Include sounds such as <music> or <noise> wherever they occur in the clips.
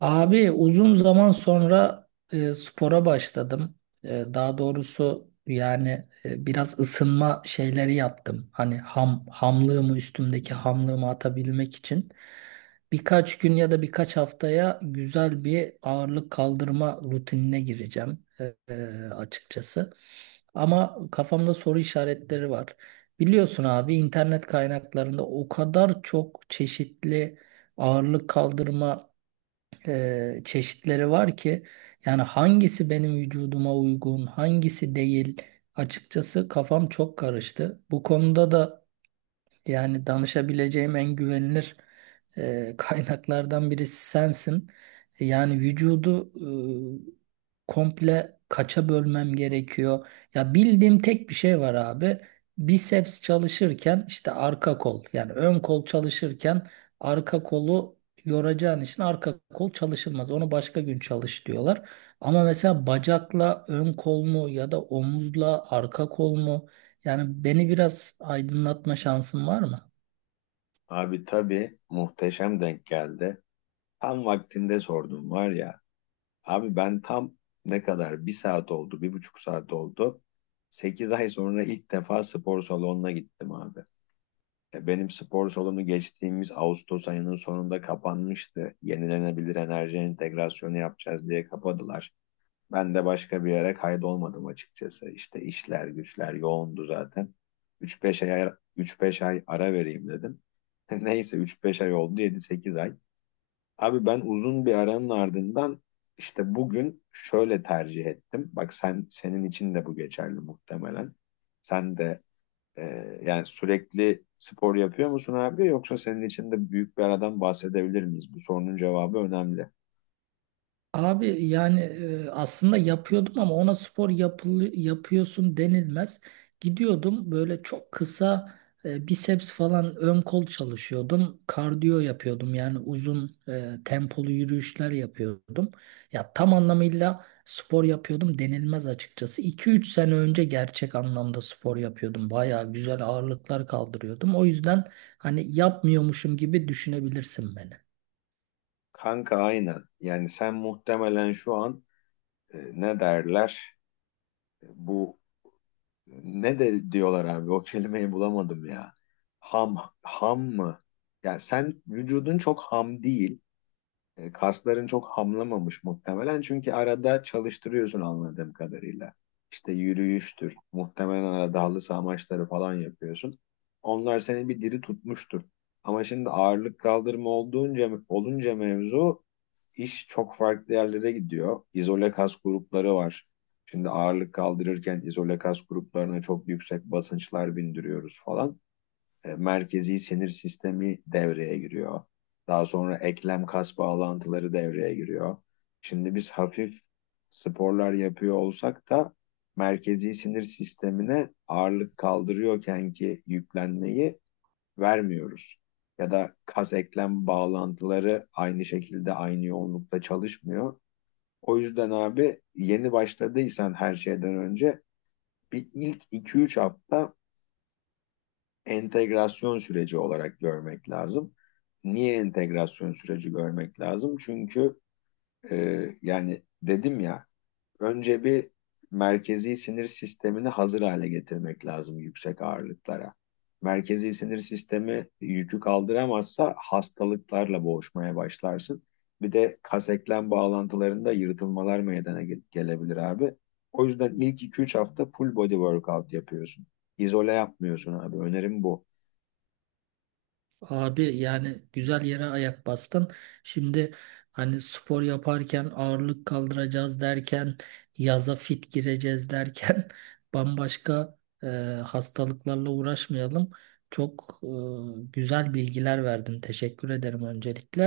Abi uzun zaman sonra spora başladım. Daha doğrusu yani biraz ısınma şeyleri yaptım. Hani ham hamlığımı üstümdeki hamlığımı atabilmek için birkaç gün ya da birkaç haftaya güzel bir ağırlık kaldırma rutinine gireceğim, açıkçası. Ama kafamda soru işaretleri var. Biliyorsun abi, internet kaynaklarında o kadar çok çeşitli ağırlık kaldırma çeşitleri var ki yani hangisi benim vücuduma uygun, hangisi değil, açıkçası kafam çok karıştı. Bu konuda da yani danışabileceğim en güvenilir <laughs> kaynaklardan birisi sensin. Yani vücudu komple kaça bölmem gerekiyor? Ya bildiğim tek bir şey var abi. Biceps çalışırken işte arka kol, yani ön kol çalışırken arka kolu yoracağın için arka kol çalışılmaz. Onu başka gün çalış diyorlar. Ama mesela bacakla ön kol mu ya da omuzla arka kol mu? Yani beni biraz aydınlatma şansın var mı? Abi, tabii, muhteşem denk geldi. Tam vaktinde sordum var ya. Abi ben tam ne kadar, bir saat oldu, 1,5 saat oldu. 8 ay sonra ilk defa spor salonuna gittim abi. Benim spor salonu geçtiğimiz Ağustos ayının sonunda kapanmıştı. Yenilenebilir enerji entegrasyonu yapacağız diye kapadılar. Ben de başka bir yere kaydolmadım açıkçası. İşte işler güçler yoğundu zaten. üç beş ay, Üç beş ay ara vereyim dedim. <laughs> Neyse, üç beş ay oldu yedi sekiz ay. Abi ben uzun bir aranın ardından işte bugün şöyle tercih ettim. Bak sen, senin için de bu geçerli muhtemelen. Sen de e, yani sürekli spor yapıyor musun abi, yoksa senin için de büyük bir aradan bahsedebilir miyiz? Bu sorunun cevabı önemli. Abi yani aslında yapıyordum ama ona yapıyorsun denilmez. Gidiyordum böyle çok kısa, biceps falan, ön kol çalışıyordum. Kardiyo yapıyordum, yani uzun tempolu yürüyüşler yapıyordum. Ya tam anlamıyla spor yapıyordum denilmez açıkçası. 2-3 sene önce gerçek anlamda spor yapıyordum. Baya güzel ağırlıklar kaldırıyordum. O yüzden hani yapmıyormuşum gibi düşünebilirsin beni. Kanka aynen. Yani sen muhtemelen şu an ne derler, bu ne de diyorlar abi, o kelimeyi bulamadım ya. Ham ham mı? Yani sen vücudun çok ham değil, kasların çok hamlamamış muhtemelen, çünkü arada çalıştırıyorsun anladığım kadarıyla. İşte yürüyüştür, muhtemelen arada halı saha maçları falan yapıyorsun. Onlar seni bir diri tutmuştur. Ama şimdi ağırlık kaldırma olduğunca, olunca mevzu, iş çok farklı yerlere gidiyor. İzole kas grupları var. Şimdi ağırlık kaldırırken izole kas gruplarına çok yüksek basınçlar bindiriyoruz falan, merkezi sinir sistemi devreye giriyor. Daha sonra eklem kas bağlantıları devreye giriyor. Şimdi biz hafif sporlar yapıyor olsak da merkezi sinir sistemine ağırlık kaldırıyorken ki yüklenmeyi vermiyoruz. Ya da kas eklem bağlantıları aynı şekilde, aynı yoğunlukta çalışmıyor. O yüzden abi, yeni başladıysan her şeyden önce bir ilk iki üç hafta entegrasyon süreci olarak görmek lazım. Niye entegrasyon süreci görmek lazım? Çünkü yani dedim ya, önce bir merkezi sinir sistemini hazır hale getirmek lazım yüksek ağırlıklara. Merkezi sinir sistemi yükü kaldıramazsa hastalıklarla boğuşmaya başlarsın. Bir de kas eklem bağlantılarında yırtılmalar meydana gelebilir abi. O yüzden ilk iki üç hafta full body workout yapıyorsun. İzole yapmıyorsun abi. Önerim bu. Abi yani güzel yere ayak bastın. Şimdi hani spor yaparken ağırlık kaldıracağız derken, yaza fit gireceğiz derken <laughs> bambaşka e, hastalıklarla uğraşmayalım. Çok güzel bilgiler verdin. Teşekkür ederim öncelikle.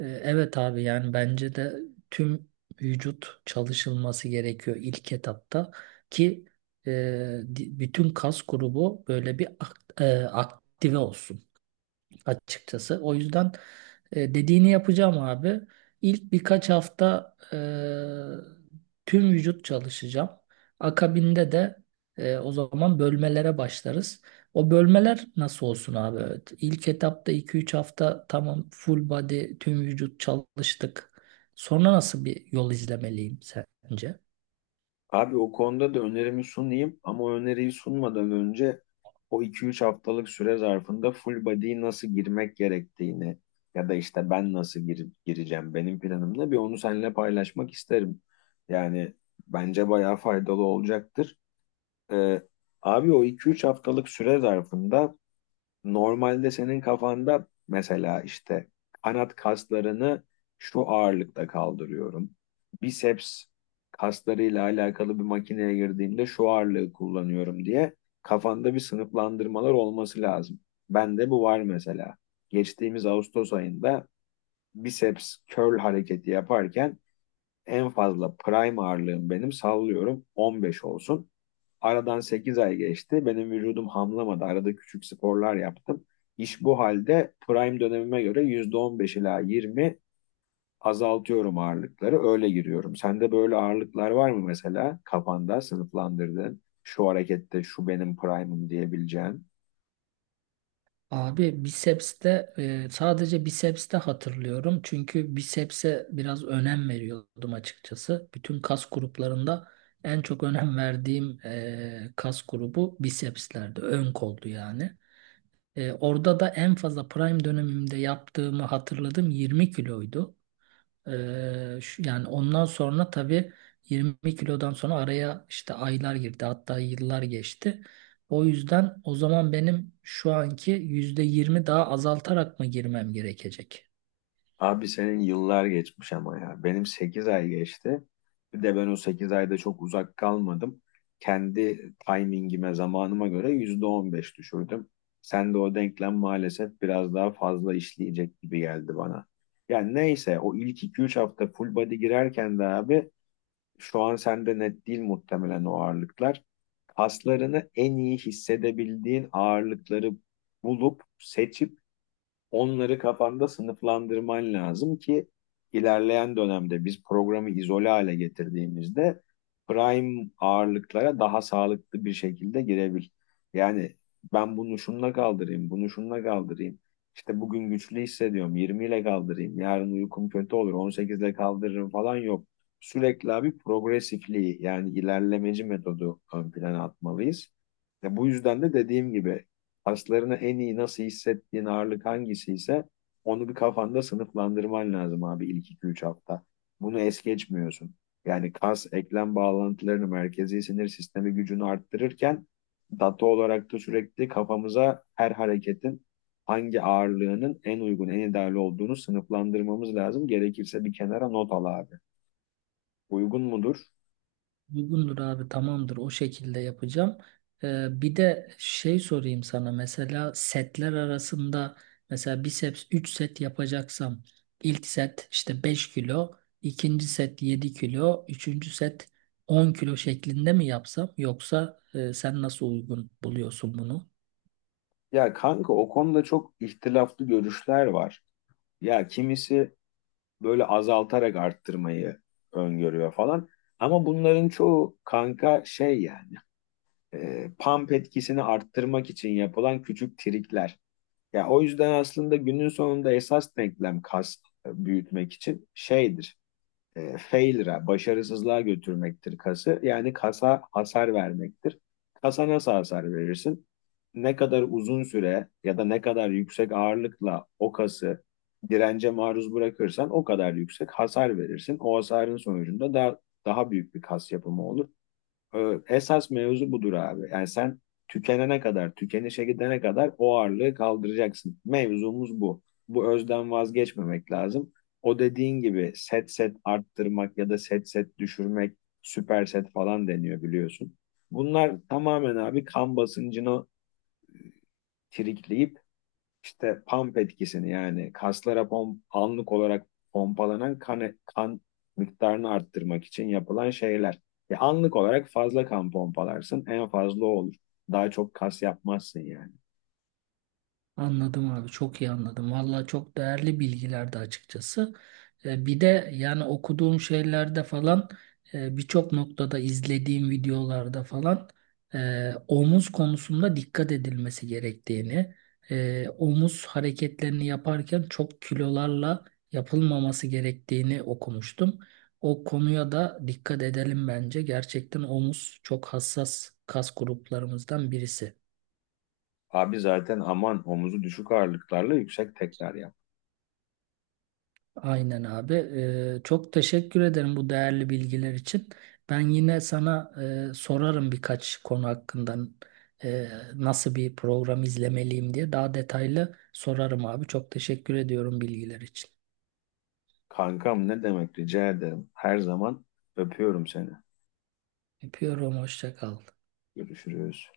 Evet abi, yani bence de tüm vücut çalışılması gerekiyor ilk etapta, ki bütün kas grubu böyle bir aktive olsun açıkçası. O yüzden dediğini yapacağım abi. İlk birkaç hafta tüm vücut çalışacağım. Akabinde de o zaman bölmelere başlarız. O bölmeler nasıl olsun abi? Evet. İlk etapta 2-3 hafta tamam, full body, tüm vücut çalıştık. Sonra nasıl bir yol izlemeliyim sence? Abi, o konuda da önerimi sunayım, ama o öneriyi sunmadan önce o iki üç haftalık süre zarfında full body'ye nasıl girmek gerektiğini, ya da işte ben nasıl gireceğim, benim planımla bir onu seninle paylaşmak isterim. Yani bence bayağı faydalı olacaktır. Ee, Abi, o iki üç haftalık süre zarfında normalde senin kafanda mesela işte kanat kaslarını şu ağırlıkta kaldırıyorum, biceps kaslarıyla alakalı bir makineye girdiğimde şu ağırlığı kullanıyorum diye kafanda bir sınıflandırmalar olması lazım. Bende bu var mesela. Geçtiğimiz Ağustos ayında biceps curl hareketi yaparken en fazla prime ağırlığım, benim sallıyorum, 15 olsun. Aradan 8 ay geçti. Benim vücudum hamlamadı. Arada küçük sporlar yaptım. İş bu halde prime dönemime göre %15 ila 20 azaltıyorum ağırlıkları. Öyle giriyorum. Sende böyle ağırlıklar var mı mesela, kafanda sınıflandırdığın? Şu harekette şu benim prime'ım diyebileceğin. Abi bisepste, sadece bisepste hatırlıyorum. Çünkü biceps'e biraz önem veriyordum açıkçası. Bütün kas gruplarında en çok önem verdiğim kas grubu bicepslerdi. Ön koldu yani. Orada da en fazla prime dönemimde yaptığımı hatırladım 20 kiloydu. Yani ondan sonra tabii 20 kilodan sonra araya işte aylar girdi, hatta yıllar geçti. O yüzden o zaman benim şu anki %20 daha azaltarak mı girmem gerekecek? Abi senin yıllar geçmiş ama ya. Benim 8 ay geçti. Bir de ben o 8 ayda çok uzak kalmadım. Kendi timingime, zamanıma göre %15 düşürdüm. Sen de o denklem maalesef biraz daha fazla işleyecek gibi geldi bana. Yani neyse, o ilk iki üç hafta full body girerken de abi, şu an sende net değil muhtemelen o ağırlıklar. Kaslarını en iyi hissedebildiğin ağırlıkları bulup, seçip onları kafanda sınıflandırman lazım ki ilerleyen dönemde biz programı izole hale getirdiğimizde prime ağırlıklara daha sağlıklı bir şekilde girebil. Yani ben bunu şununla kaldırayım, bunu şununla kaldırayım. İşte bugün güçlü hissediyorum, 20 ile kaldırayım. Yarın uykum kötü olur, 18 ile kaldırırım falan yok. Sürekli abi progresifliği, yani ilerlemeci metodu ön plana atmalıyız. Ya bu yüzden de dediğim gibi kaslarını en iyi nasıl hissettiğin ağırlık hangisi ise onu bir kafanda sınıflandırman lazım abi, ilk 2-3 hafta. Bunu es geçmiyorsun. Yani kas, eklem bağlantılarını, merkezi sinir sistemi gücünü arttırırken data olarak da sürekli kafamıza her hareketin hangi ağırlığının en uygun, en ideal olduğunu sınıflandırmamız lazım. Gerekirse bir kenara not al abi. Uygun mudur? Uygundur abi, tamamdır, o şekilde yapacağım. Bir de şey sorayım sana, mesela setler arasında, mesela biceps 3 set yapacaksam ilk set işte 5 kilo, ikinci set 7 kilo, üçüncü set 10 kilo şeklinde mi yapsam, yoksa sen nasıl uygun buluyorsun bunu? Ya kanka, o konuda çok ihtilaflı görüşler var. Ya kimisi böyle azaltarak arttırmayı öngörüyor falan. Ama bunların çoğu kanka şey yani, pump etkisini arttırmak için yapılan küçük trikler. Ya o yüzden aslında günün sonunda esas denklem kas, büyütmek için şeydir, failure'a, başarısızlığa götürmektir kası. Yani kasa hasar vermektir. Kasa nasıl hasar verirsin? Ne kadar uzun süre ya da ne kadar yüksek ağırlıkla o kası dirence maruz bırakırsan o kadar yüksek hasar verirsin. O hasarın sonucunda daha büyük bir kas yapımı olur. Esas mevzu budur abi. Yani sen tükenene kadar, tükenişe gidene kadar o ağırlığı kaldıracaksın. Mevzumuz bu. Bu özden vazgeçmemek lazım. O dediğin gibi set set arttırmak ya da set set düşürmek, süper set falan deniyor, biliyorsun. Bunlar tamamen abi kan basıncını trikleyip işte pump etkisini, yani kaslara anlık olarak pompalanan kan miktarını arttırmak için yapılan şeyler. Anlık olarak fazla kan pompalarsın, en fazla o olur. Daha çok kas yapmazsın yani. Anladım abi, çok iyi anladım. Valla çok değerli bilgilerdi açıkçası. Bir de yani okuduğum şeylerde falan, birçok noktada izlediğim videolarda falan, omuz konusunda dikkat edilmesi gerektiğini, omuz hareketlerini yaparken çok kilolarla yapılmaması gerektiğini okumuştum. O konuya da dikkat edelim bence. Gerçekten omuz çok hassas kas gruplarımızdan birisi. Abi zaten aman, omuzu düşük ağırlıklarla yüksek tekrar yap. Aynen abi. Çok teşekkür ederim bu değerli bilgiler için. Ben yine sana sorarım birkaç konu hakkında, e, nasıl bir program izlemeliyim diye daha detaylı sorarım abi. Çok teşekkür ediyorum bilgiler için. Kankam ne demek, rica ederim. Her zaman. Öpüyorum seni. Öpüyorum. Hoşça kal. Görüşürüz.